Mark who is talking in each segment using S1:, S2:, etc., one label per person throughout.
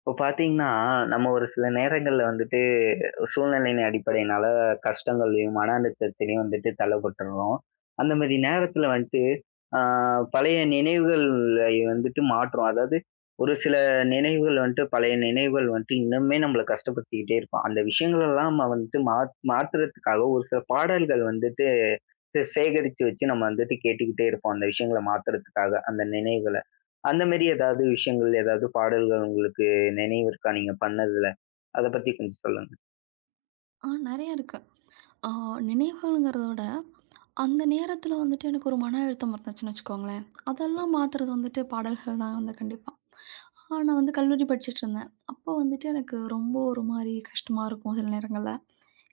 S1: இப்போ பார்த்தீங்கன்னா, நம்ம ஒரு சில நேரங்கள்ல வந்துட்டு சூழ்நிலையின் அடிப்படையினால கஷ்டங்கள்லயும், மன அழுத்தத்திலயும் வந்துட்டு தள்ளப்பட்டுறோம். அந்த மாரி நேரத்தில வந்துட்டு, ஆ பழைய நினைவுகளை வந்துட்டு மாற்றும். அதாவது ஒரு சில நினைவுகள் வந்துட்டு பழைய நினைவுகள் வந்துட்டு இன்னுமே நம்மள கஷ்டப்படுத்திக்கிட்டே இருக்கும். அந்த விஷயங்களெல்லாம் நம்ம வந்துட்டு மாத்துறதுக்காக ஒரு சில பாடல்கள் வந்துட்டு சேகரிச்சு வச்சு நம்ம வந்துட்டு கேட்டுக்கிட்டே இருப்போம். அந்த விஷயங்கள மாத்துறதுக்காக, அந்த நினைவுகள. அந்த மாரி ஏதாவது விஷயங்கள், ஏதாவது பாடல்கள் உங்களுக்கு நினைவு இருக்கா நீங்க பண்ணதுல? அத பத்தி கொஞ்சம் சொல்லுங்க.
S2: நெறைய இருக்கு. ஆ நினைவுகள்ங்கிறத விட, அந்த நேரத்தில வந்துட்டு எனக்கு ஒரு மன அழுத்தம் இருந்துச்சுன்னு வச்சுக்கோங்களேன். அதெல்லாம் மாத்துறது வந்துட்டு பாடல்கள் தான் வந்து கண்டிப்பா. நான் வந்து கல்லூரி படிச்சுட்டு இருந்தேன். அப்போ வந்துட்டு எனக்கு ரொம்ப ஒரு மாரி கஷ்டமா இருக்கும் சில நேரங்கள்ல.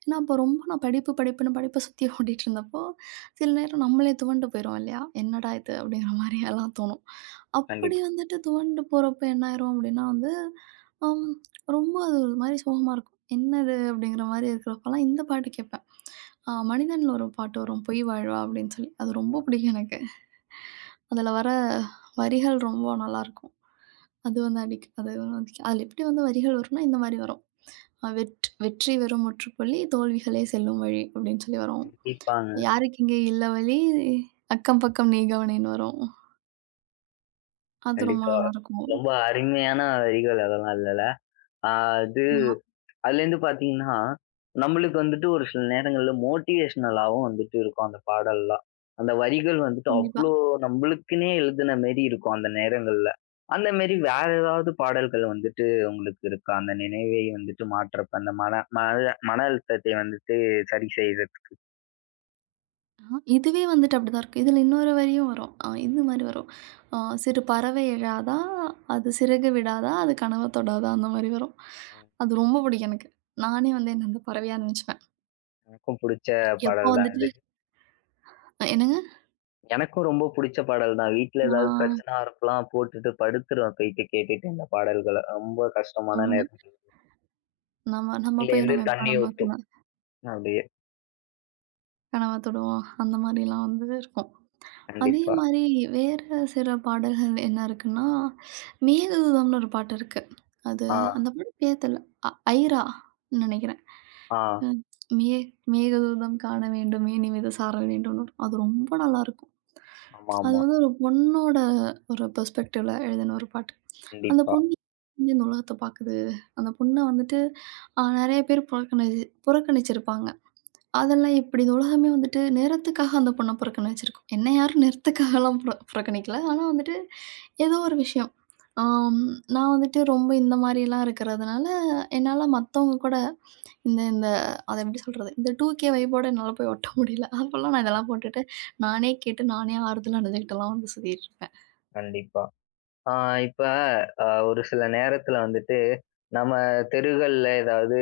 S2: ஏன்னா, அப்போ ரொம்ப நான் படிப்பு படிப்புன்னு படிப்ப சுத்தி ஓடிட்டுருந்தப்போ, சில நேரம் நம்மளே துவண்டு போயிருவோம் இல்லையா? "என்னடா இது?" அப்படிங்கிற மாரி எல்லாம் தோணும். அப்படி
S1: கண்டிப்பா.
S2: வந்துட்டு துவண்டு போறப்போ என்ன ஆயிரும் அப்படின்னா வந்து, அம் ரொம்ப அது ஒரு மாரி சோகமா இருக்கும். "என்னது?" அப்படிங்கிற மாரி இருக்கிறப்பலாம் இந்த பாட்டு கேட்பேன். மனிதன்ல ஒரு பாட்டு வரும், "பொய் வாழ்வா" அப்படின்னு சொல்லி. அது
S1: ஆ
S2: ரொம்ப பிடிக்கும் எனக்கு. அதில வர வரிகள் ரொம்ப நல்லாயிருக்கும். அது வந்து அது வந்து அதில எப்படி வந்து வரிகள் வரும்னா, இந்த மாரி வரும். வெற்றி வெறும் முற்றுப்புள்ளி, தோல்விகளே செல்லும் வழி" அப்படின்னு சொல்லி வரும்.
S1: கண்டிப்பாங்க.
S2: "யாருக்கு இங்கே இல்ல வழி, அக்கம் பக்கம் நீ கவனின்னு" வரும். அது ரொம்ப
S1: கண்டிப்பா.
S2: நல்லாயிருக்கும்.
S1: ரொம்ப அருமையான வரிகள் அதெல்லாம் இல்லல. ஆ அது
S2: ஆமா,
S1: அதுலேருந்து பார்த்தீங்கன்னா, நம்மளுக்கு வந்துட்டு ஒரு சில நேரங்கள்ல மோட்டிவேஷனலாவும் வந்துட்டு இருக்கும் அந்த பாடல்லாம். அந்த வரிகள் வந்துட்டு
S2: கண்டிப்பா.
S1: அவ்ளோ நம்மளுக்குன்னே எழுதின மாரி இருக்கும் அந்த நேரங்கள்ல. அந்த மாரி வேற ஏதாவது பாடல்கள் வந்துட்டு உங்களுக்கு இருக்கா? அந்த நினைவை வந்துட்டு மாற்றப்ப அந்த மன மன மன அழுத்தத்தை வந்துட்டு சரி செய்றதுக்கு.
S2: ஆ, இதுவே வந்துட்டு அப்படிதான் இருக்கும். இதில இன்னொரு வரியும் வரும். இந்த மாரி வரும். அ "சிறு பறவை எழாதா, அது சிறகு விடாதா, அது கனவ தொடாதா" அந்த மாரி வரும். அது ரொம்ப பிடிக்கும் எனக்கு. நானே வந்து என்ன அந்த பறவையா நெனச்சுப்பேன்.
S1: எனக்கும் புடிச்ச
S2: எப்போ
S1: பாடல் தான்
S2: வந்துட்டு
S1: இது.
S2: என்னங்க?
S1: எனக்கும் ரொம்ப புடிச்ச பாடல் தான். வீட்ல ஏதாவது
S2: ஆ
S1: பிரச்சனை இருக்கலாம் போட்டுட்டு படுத்துருவேன் போயிட்டு கேட்டுட்டு இந்த பாடல்கள. ரொம்ப கஷ்டமான
S2: ரொம்ப
S1: நேரங்கள்ல.
S2: நம்ம நம்ம
S1: கண்லேருந்து
S2: பெயரும் வைப்போம்.
S1: தண்ணி
S2: நம்ம கண
S1: ஊத்தும். அப்படியே
S2: கனவ தொடுவோம். அந்த மாரிலாம் வந்து இருக்கும். அதே
S1: கண்டிப்பா.
S2: மாரி வேற சில பாடல்கள் என்ன இருக்குன்னா, மேகதூதம்னு ஒரு பாட்டு இருக்கு. அது
S1: ஆ,
S2: அந்த பாட்டு பேர் தெர்ல. அ ஐரா நெனைக்கிறேன்.
S1: ஆ,
S2: அ மே மேகதூதம் காண வேண்டும் மேனி மீது சாரல் வேண்டும்னு வரும். அது ரொம்ப நல்லாயிருக்கும். அது
S1: ஆமாமா.
S2: வந்து ஒரு பொண்ணோட ஒரு பெர்ஸ்பெக்டிவ்ல எழுதின ஒரு பாட்டு. அந்த
S1: கண்டிப்பா,
S2: பொண்ணு வந்து இந்த உலகத்த பாக்குது. அந்த பொண்ண வந்துட்டு நெறைய பேர் புறக்கணிச்சிருப்பாங்க. அதெல்லாம் எப்படி? இந்த உலகமே வந்துட்டு நேரத்துக்காக அந்த பொண்ண புறக்கணிச்சிருக்கும். என்ன யாரும் நேரத்துக்காகலாம் புறக்கணிக்கல. ஆனா வந்துட்டு ஏதோ ஒரு விஷயம். ஆம் நான் வந்துட்டு ரொம்ப இந்த மாரிலாம் இருக்கிறதுனால, என்னால மத்தவங்க கூட இந்த இந்த அத எப்படி சொல்றது? இந்த 2கே வைப்போட என்னால போய் ஒட்ட முடியல. அப்பலாம் நான் இதெல்லாம் போட்டுட்டு, நானே கேட்டு, நானே ஆறுதல் அடைஞ்சுக்கிட்டுலாம் வந்து சுத்திட்டு
S1: கண்டிப்பா. ஆ இப்ப அ ஒரு சில நேரத்துல வந்துட்டு, நம்ம தெருகள்ல ஏதாவது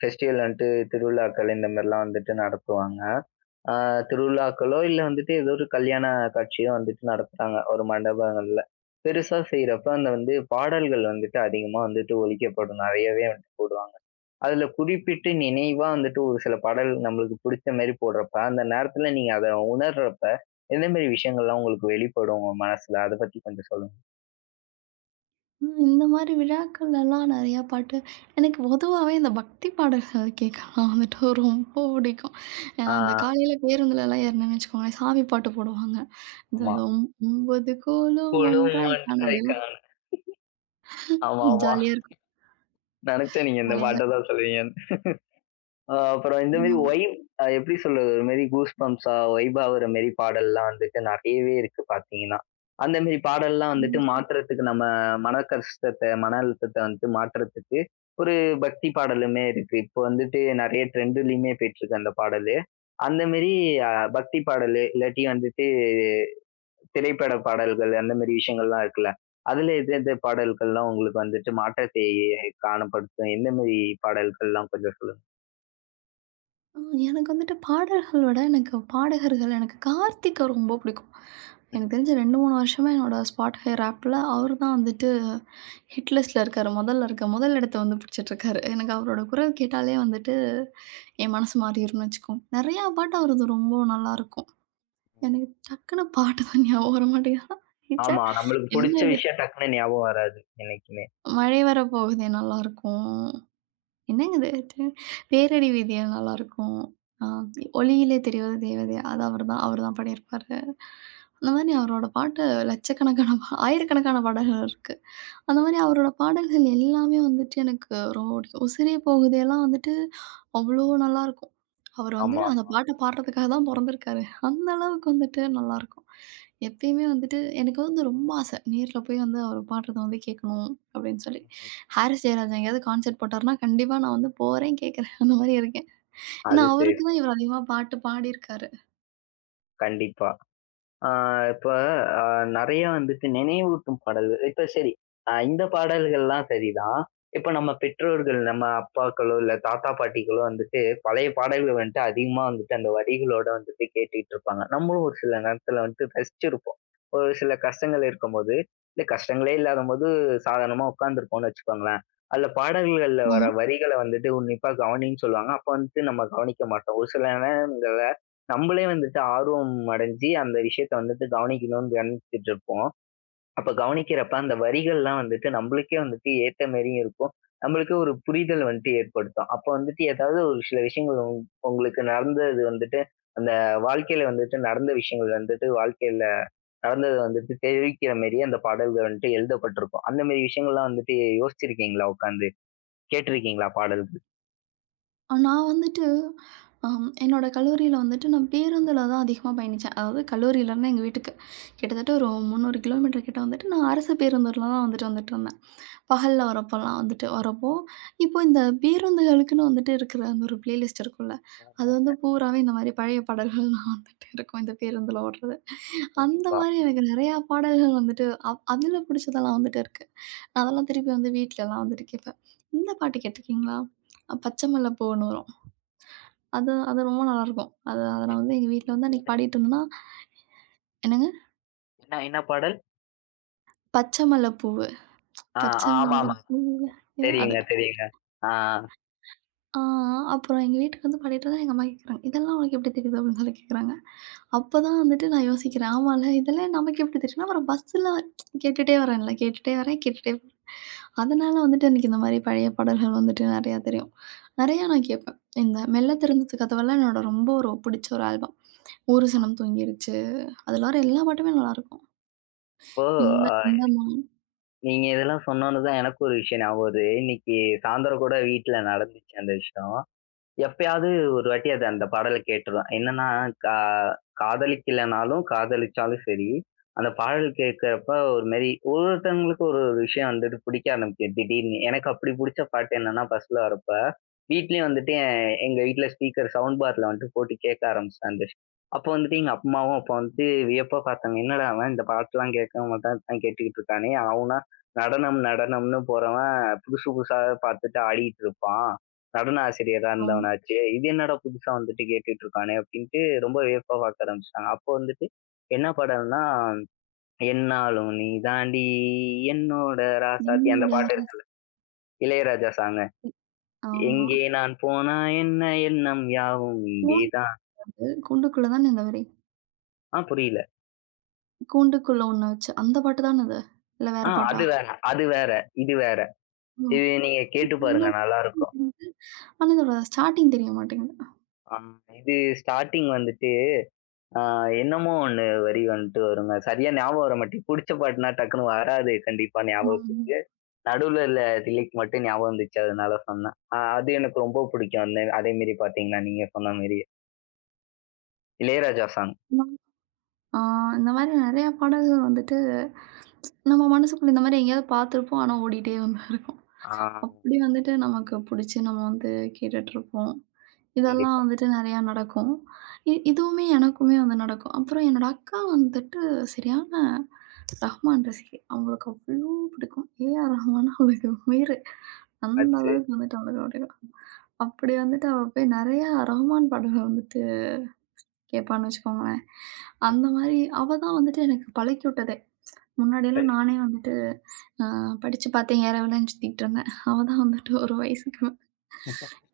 S1: ஃபெஸ்டிவல்ன்ட்டு திருவிழாக்கள் இந்த மாதிரிலாம் வந்துட்டு நடத்துவாங்க. ஆ திருவிழாக்களோ, இல்ல வந்துட்டு ஏதோ ஒரு கல்யாண காட்சியோ வந்துட்டு நடத்துறாங்க, ஒரு மண்டபங்கள்ல. பெருசா செய்றப்ப அந்த வந்து பாடல்கள் வந்துட்டு அதிகமா வந்துட்டு ஒலிக்கப்படும். நெறையவே வந்துட்டு போடுவாங்க. அதுல குறிப்பிட்டு நினைவா வந்துட்டு ஒரு சில பாடல் நம்மளுக்கு புடிச்ச மாரி போடுறப்ப, அந்த நேரத்துல நீங்க அத உணர்றப்ப, எந்த மாரி விஷயங்கள்லாம் உங்களுக்கு வெளிப்படும் உங்க மனசுல? அத பத்தி கொஞ்சம் சொல்லுங்க.
S2: ம். இந்த மாரி விழாக்கள்லலாம் நெறையா பாட்டு எனக்கு பொதுவாவே இந்த பக்தி பாடல்கள் கேட்கலாம் வந்துட்டு ரொம்ப பிடிக்கும்.
S1: ஆ
S2: அந்த காலையில பேருந்துலலாம் ஏறுனேன்னு வச்சுக்கோங்களேன், சாமி பாட்டு போடுவாங்க. இந்த
S1: ஆமா.
S2: அந்த 9 கோலும் ஒன்றாய் காண
S1: குழுமொன்றை
S2: அப்படிலாம்
S1: காண. ஆமா, ஆமா.
S2: ஜாலியா இருக்கும்
S1: நெனச்சேன் நீங்க இந்த
S2: காலையில.
S1: பாட்ட தான் சொல்லுவீங்கன்னு. அப்புறம் இந்த மாரி வைப். எப்படி சொல்றது? ஒரு மாரி கூஸ் பம்ப்ஸா வைப் ஆகுற மாரி பாடல்லாம் வந்துட்டு நெறையவே இருக்கு பார்த்தீங்கன்னா. அந்த மாரி பாடல்லாம் வந்துட்டு
S2: ஆமா.
S1: மாத்துறதுக்கு நம்ம மன கஷ்டத்த, மன அழுத்தத்த வந்துட்டு மாத்துறதுக்கு ஒரு பக்தி பாடலுமே இருக்கு. இப்போ வந்துட்டு நெறைய ட்ரெண்ட்லயுமே போயிட்டுருக்கு அந்த பாடலு. அந்த மாரி அ பக்தி பாடலு, இல்லாட்டி வந்துட்டு திரைப்பட பாடல்கள் அந்த மாரி விஷயங்கள்லாம் இருக்குல்ல. அதுல எது எந்த பாடல்கள்லாம் உங்களுக்கு வந்துட்டு மாற்றத்தை காணப்படுத்தும்? எந்த மாரி பாடல்கள்லாம் கொஞ்சம் சொல்லுங்க?
S2: ஆ எனக்கு வந்துட்டு பாடல்களோட எனக்கு பாடகர்கள் எனக்கு கார்த்திக்க ரொம்ப பிடிக்கும். எனக்கு
S1: ம்.
S2: தெரிஞ்சு 2, 3 வருஷமா என்னோட Spotify ரேப்ல அவரு தான் வந்துட்டு ஹிட் லிஸ்ட்ல இருக்காரு. முதல்ல இருக்க முதல் இடத்த வந்து பிடிச்சிட்டுருக்காரு. எனக்கு அவரோட குரல் கேட்டாலே வந்துட்டு என் மனசு மாறிரும்னு வச்சுக்கோங்க. நெறையா பாட்டு அவரது ரொம்ப நல்லாருக்கும்.
S1: ம்.
S2: எனக்கு டக்குனு பாட்டு தான் ஞாபகம் வர மாட்டேங்குது. ச்சே!
S1: ஆமா. நம்மளுக்கு
S2: என்ன
S1: புடிச்ச
S2: இது?
S1: விஷயம் டக்குன்னு ஞாபகம் வராது என்னைக்குமே.
S2: மழை வரப்போகுதே நல்லாருக்கும். என்னங்க இது? "பேரடி வீதியா" நல்லாருக்கும். ஆ "ஒளியிலே தெரிவது தேவதை" அது அவர்தான் அவர்தான் பாடியிருப்பாரு. அந்த மாரி அவரோட பாட்டு லட்சக்கணக்கான பா ஆயிரக்கணக்கான பாடல்கள் இருக்கு. அந்த மாரி அவரோட பாடல்கள் எல்லாமே வந்துட்டு எனக்கு ரொம்ப பிடிக்கும். "உசிரே போகுதேலாம்" வந்துட்டு அவ்ளோ நல்லாருக்கும். அவர் வந்து
S1: ஆமா.
S2: அந்த பாட்ட பாடுறதுக்காக தான் பொறந்திருக்காரு. அந்த அளவுக்கு வந்துட்டு நல்லாருக்கும். எப்பயுமே வந்துட்டு எனக்கு வந்து ரொம்ப ஆசை. நேர்ல போய் வந்து அவர் பாடுறத வந்து கேட்கணும் அப்படின்னு சொல்லி. ஹாரிஸ் ஜெயராஜ் எங்கேயாவது கான்செர்ட் போட்டாருன்னா, கண்டிப்பா நான் வந்து போறேன், கேட்கறேன். அந்த மாரி இருக்கேன். ஏன்னா,
S1: அது சரி.
S2: அவருக்கு தான் இவர் அதிகமா பாட்டு பாடியிருக்காரு.
S1: கண்டிப்பா. ஆ இப்ப அ நெறைய வந்துட்டு நினைவூட்டும் பாடல்கள். இப்ப சரி, இந்த பாடல்கள்லாம் சரிதான். இப்ப நம்ம பெற்றோர்கள், நம்ம அப்பாக்களோ, இல்ல தாத்தா, பாட்டிகளோ வந்துட்டு பழைய பாடல்கள் வந்துட்டு அதிகமா வந்துட்டு அந்த வரிகளோட வந்துட்டு கேட்டுட்டு இருப்பாங்க. நம்மளும் ஒரு சில நேரத்துல வந்துட்டு ரசிச்சிருப்போம். ஒரு சில கஷ்டங்கள் இருக்கும்போது, இல்ல கஷ்டங்களே இல்லாதபோது சாதாரணமா உட்கார்ந்துருப்போம்னு வச்சுக்கோங்களேன். அதுல பாடல்கள்ல வர
S2: ஆமா.
S1: வரிகள வந்துட்டு உன்னிப்பா கவனின்னு சொல்லுவாங்க. அப்ப வந்துட்டு நம்ம கவனிக்க மாட்டோம். ஒரு சில நேரங்கள்ல நம்மளே வந்துட்டு ஆர்வம் அடைஞ்சு அந்த விஷயத்த வந்துட்டு கவனிக்கணும்னு கவனிச்சுட்டு இருப்போம். அப்ப கவனிக்கிறப்ப அந்த வரிகள்லாம் வந்துட்டு நம்மளுக்கே வந்துட்டு ஏத்த மாரியும் இருக்கும். நம்மளுக்கே ஒரு புரிதல் வந்துட்டு ஏற்படுத்தும். அப்ப வந்துட்டு ஏதாவது ஒரு சில விஷயங்கள் உங்களுக்கு நடந்தது வந்துட்டு, அந்த வாழ்க்கையில வந்துட்டு நடந்த விஷயங்கள் வந்துட்டு வாழ்க்கையில நடந்தத வந்துட்டு தெரிவிக்கிற மாரி அந்த பாடல்கள் வந்துட்டு எழுதப்பட்டிருக்கும். அந்த மாரி விஷயங்கள்லாம் வந்துட்டு யோசிச்சிருக்கீங்களா உட்கார்ந்து? கேட்டிருக்கீங்களா பாடல்கள்?
S2: நான் வந்துட்டு என்னோட கல்லூரியில வந்துட்டு நான் பேருந்துல தான் அதிகமா பயணிச்சேன். அதாவது கல்லூரியிலருந்து எங்க வீட்டுக்கு. கிட்டத்தட்ட ஒரு 300 கிலோமீட்டர் கிட்ட வந்துட்டு நான் அரசு பேருந்துல தான் வந்துட்டு வந்துட்டுருந்தேன். பகல்ல
S1: ம்.
S2: வரப்போலாம் வந்துட்டு வரப்போ, இப்போ இந்த பேருந்துகளுக்குன்னு வந்துட்டு இருக்கிற அந்த ஒரு பிளேலிஸ்ட் இருக்கும்ல, அது வந்து
S1: ஆமாங்க.
S2: பூராவே இந்த மாரி பழைய பாடல்கள்லாம் வந்துட்டு இருக்கும், இந்த பேருந்துல ஓடுறது. அந்த
S1: கண்டிப்பா.
S2: மாரி எனக்கு நெறையா பாடல்கள் வந்துட்டு அதில பிடிச்சதெல்லாம் வந்துட்டு இருக்கு. நான் அதெல்லாம் திருப்பி வந்து வீட்லலாம் வந்துட்டு கேட்பேன். இந்த பாட்டு கேட்டுருக்கீங்களா? பச்சை மல்லி பூவுன்னு வரும். அது அது ரொம்ப நல்லாயிருக்கும். அது அத
S1: எ
S2: நான் வந்து எங்க
S1: இது
S2: வீட்ல
S1: என்ன
S2: வந்து அன்னைக்கு
S1: எதுனா-
S2: பாடிட்டு இருந்தேன்னா, என்னங்க?
S1: என்ன என்ன பாடல்?
S2: பச்சை மல்ல பூவு,
S1: ஆ
S2: பச்சை மல்ல
S1: ஆமாமா.
S2: பூவு அது
S1: தெரியுங்க, தெரியுங்க. ஆ.
S2: ஆ அப்புறம் எங்க வீட்டுக்கு வந்து பாடிட்டு இருந்தேன். எங்க அம்மா கேட்குறாங்க, "இதெல்லாம் உனக்கு எப்படி தெரியுது?" அப்படின்னு சொல்லி கேட்குறாங்க. அப்ப தான் வந்துட்டு நான் யோசிக்கிறேன், ஆமால்ல இதெல்லாம் நமக்கு எப்படி தெரியும்னா, அப்புறம் பஸ்ஸில கேட்டுட்டே வரேன்ல, கேட்டுட்டே வரேன், கேட்டுட்டே வரேன். அதனால வந்துட்டு எனக்கு இந்த மாரி பழைய பாடல்கள் வந்துட்டு நெறையா தெரியும். நெறையா நான் கேட்பேன். இந்த "மெல்ல திறந்துச்சு கதவெல்லாம்" என்னோட ரொம்ப ஒரு பிடிச்ச ஒரு ஆல்பம். "ஒரு
S1: ம்.
S2: சனம் தூங்கிருச்சு" அதுல வர எல்லா பாட்டுமே நல்லாயிருக்கும்.
S1: இப்போ
S2: இந்த
S1: அ
S2: இந்த
S1: நீங்க இதெல்லாம் சொன்னோனே தான் எனக்கு ஒரு விஷயம் ஞாபகம் வருது. இன்னைக்கு சாயந்தரம் கூட வீட்ல நடந்துச்சு அந்த விஷயம். எப்பயாவது ஒரு வாட்டி அது அந்த பாடல கேட்டுருவேன். என்னன்னா, கா காதலிக்கலனாலும், காதலிச்சாலும் சரி, அந்த பாடல் கேட்கிறப்ப ஒரு மாரி ஒவ்வொருத்தவங்களுக்கும் ஒரு ஒரு விஷயம் வந்துட்டு பிடிக்க ஆரம்பிக்கும் திடீர்னு. எனக்கு அப்படி புடிச்ச பாட்டு என்னன்னா, பஸ்ல வரப்ப, வீட்லயும் வந்துட்டு எங்க வீட்ல ஸ்பீக்கர் சவுண்ட் பார்ல வந்துட்டு போட்டு கேட்க ஆரம்பிச்சேன் அந்த அப்போ வந்துட்டு எங்க அம்மாவும் அப்பா வந்துட்டு வியப்பா பார்த்தாங்க. என்னடா அவன் இந்த பாட்டுலாம் கேட்க மாட்டான், இப்படிலாம் கேட்டுக்கிட்டு இருக்கானே! அவனா நடனம் நடனம்னு போறவன் புதுசு புதுசா பார்த்துட்டு ஆடிட்டு இருப்பான். நடன ஆசிரியரா
S2: மாசம்
S1: இருந்தவனாச்சே! இது என்னடா புதுசா வந்துட்டு கேட்டுட்டு இருக்கானே! அப்படின்ட்டு ரொம்ப வியப்பா பார்க்க ஆரம்பிச்சுட்டாங்க. அப்போ வந்துட்டு என்ன படம்னா, என்னாலும் நீ தாண்டி என்னோட ராசாத்தி
S2: என்னோட
S1: அந்த பாட்டு
S2: ராசி
S1: இருக்கு. இளையராஜா சாங்கு.
S2: ஆமா.
S1: எங்கே நான் போனா என்ன எண்ணம் யாவும் இங்கே தான்.
S2: கூண்டுக்குள்ள கூண்டுக்குள்ள தானே இந்த வரி.
S1: ஆ புரியல.
S2: கூண்டுக்குள்ள ஒண்ண வச்சு. அந்த பாட்டு தான அது? இல்ல வேற பாட்டா?
S1: அது வேற, அது வேற, இது வேற.
S2: ஓ!
S1: இது நீங்க கேட்டு பாருங்க நல்லாருக்கும்.
S2: ஆனா இதோட ஸ்டார்ட்டிங் தெரிய மாட்டேங்குது.
S1: ஆ இது ஸ்டார்ட்டிங் வந்துட்டு ஆ என்னமோ ஒண்ணு வரி வந்துட்டு வருங்க. சரியா ஞாபகம் வர மாட்டேங்குது. புடிச்ச பாட்டுனா டக்குன்னு வராது கண்டிப்பா ஞாபகத்துக்கு. நடுவுல இல்ல திலீக் மட்டும் ஞாபகம் வந்துச்சு அதனால சொன்னேன். அது எனக்கு ரொம்ப பிடிக்கும். அந்த அதே மாரி பார்த்தீங்கன்னா, நீங்க சொன்ன மாரி இளையராஜா சாங்.
S2: ம். ஆ இந்த மாரி நெறைய பாடல்கள் வந்துட்டு நம்ம மனசுக்குள்ள இந்த மாரி எங்கேயாவது பார்த்துருப்போம். ஆனா ஓடிட்டே வந்து இருக்கும்.
S1: ஆ
S2: அப்படி வந்துட்டு நமக்கு புடிச்சு நம்ம வந்து கேட்டுட்டுருப்போம். இதெல்லாம்
S1: கண்டிப்பா.
S2: வந்துட்டு நெறையா நடக்கும். இதுவுமே எனக்குமே வந்து நடக்கும். அப்புறம் என்னோட அக்கா வந்துட்டு சரியான ரஹ்மான் ரசிகை. அவங்களுக்கு அவ்ளோ பிடிக்கும். ஏ.ஆர். ரஹ்மான்னா அவளுக்கு உயிரு. அந்த
S1: அது
S2: அளவுக்கு வந்துட்டு அவளுக்கு பிடிக்கும். அப்படி வந்துட்டு அவ போய் நெறையா ரஹ்மான் பாடல்கள் வந்துட்டு கேட்பான்னு வச்சுக்கோங்களேன்.
S1: ம்
S2: அந்த மாரி அவ தான் வந்துட்டு எனக்கு பழக்கி விட்டதே. முன்னாடிலாம்
S1: சரி.
S2: நானே வந்துட்டு அ படிச்சு பார்த்தேன், ஏறவேலன்னு சுத்திக்கிட்டு இருந்தேன். அவ தான் வந்துட்டு ஒரு வயசுக்கு மேல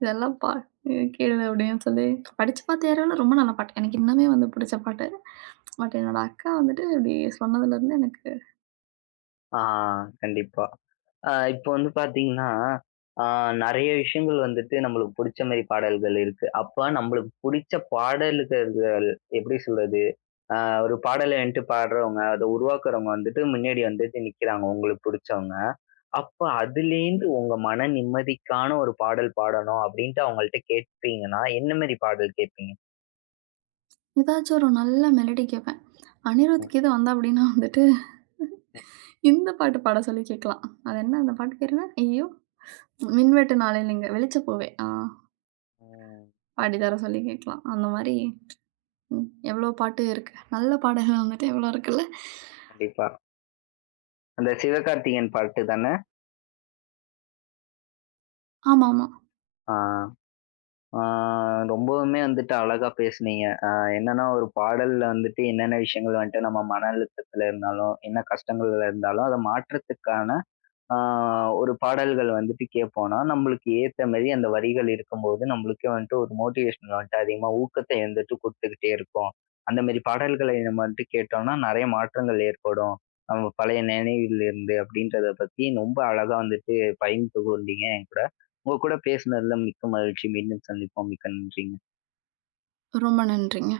S2: இதெல்லாம் பா கேளு அப்படின்னு சொல்லி படிச்சு பார்த்து ஏறவேல ரொம்ப நல்ல பாட்டு. எனக்கு இன்னுமே வந்து பிடிச்ச பாட்டு. பட் என்னோட அக்கா வந்துட்டு இப்படி சொன்னதுலேருந்து எனக்கு
S1: ஆ கண்டிப்பா. இப்போ வந்து பார்த்தீங்கன்னா, ஆ நெறைய விஷயங்கள் வந்துட்டு நம்மளுக்கு புடிச்ச மாரி பாடல்கள் இருக்கு. அப்ப நம்மளுக்கு புடிச்ச பாடல்கள் எப்படி சொல்றது? அ ஒரு பாடல என்ட்டு பாடுறவங்க, அத உருவாக்குறவங்க வந்துட்டு முன்னாடி வந்துட்டு நிக்கிறாங்க, உங்களுக்கு புடிச்சவங்க. அப்ப அதுலேருந்து உங்க மன நிம்மதிக்கான ஒரு பாடல் பாடணும் அப்டின்ட்டு அவங்கள்ட்ட கேட்பீங்கன்னா, என்ன மாரி பாடல் கேட்பீங்க?
S2: ஏதாச்சும் ஒரு நல்ல மெலடி கேட்பேன்.
S1: ம்.
S2: அனிருத்துக்கு இது வந்தா அப்படின்னா வந்துட்டு, இந்த பாட்டு பாட சொல்லி கேட்கலாம். அது என்ன அந்த பாட்டு பேர் என்ன? ஐயோ! "மின்வெட்டு நாளேலிங்க வெளிச்சப்பூவே" ஆ
S1: ம்.
S2: பாடி தர சொல்லி கேட்கலாம். அந்த மாரி ம் எவ்வளோ பாட்டு இருக்கு. நல்ல பாடல்கள் வந்துட்டு எவ்வளோ இருக்குல்ல.
S1: கண்டிப்பா. அந்த சிவகார்த்திகேயன் பாட்டு தானே?
S2: ஆமாமா.
S1: ஆ. ஆ ரொம்பவுமே வந்துட்டு அழகா பேசுனீங்க. என்னன்னா ஒரு பாடல்ல வந்துட்டு என்னென்ன விஷயங்கள் வந்துட்டு நம்ம மன அழுத்தத்துல இருந்தாலும், என்ன கஷ்டங்கள்ல இருந்தாலும், அத மாற்றத்துக்கான ஆ ஒரு பாடல்கள் வந்துட்டு கேட்போம்னா, நம்மளுக்கு ஏத்த மாரி அந்த வரிகள் இருக்கும்போது, நம்மளுக்கே வந்துட்டு ஒரு மோட்டிவேஷனல் வந்துட்டு அதிகமா ஊக்கத்த வந்துட்டு குடுத்துக்கிட்டே இருக்கும். அந்த மாரி பாடல்களை நம்ம வந்துட்டு கேட்டோம்னா, நெறைய மாற்றங்கள் ஏற்படும். நம்ம பழைய நினைவில் இருந்து அப்படின்றத பத்தி ரொம்ப அழகா வந்துட்டு பகிர்ந்து கொண்டீங்க என் கூட. உங்க கூட பேசுனதுல மிக்க மகிழ்ச்சி. மீண்டும் சந்திப்போம். மிக்க நன்றி.
S2: ரொம்ப நன்றிங்க.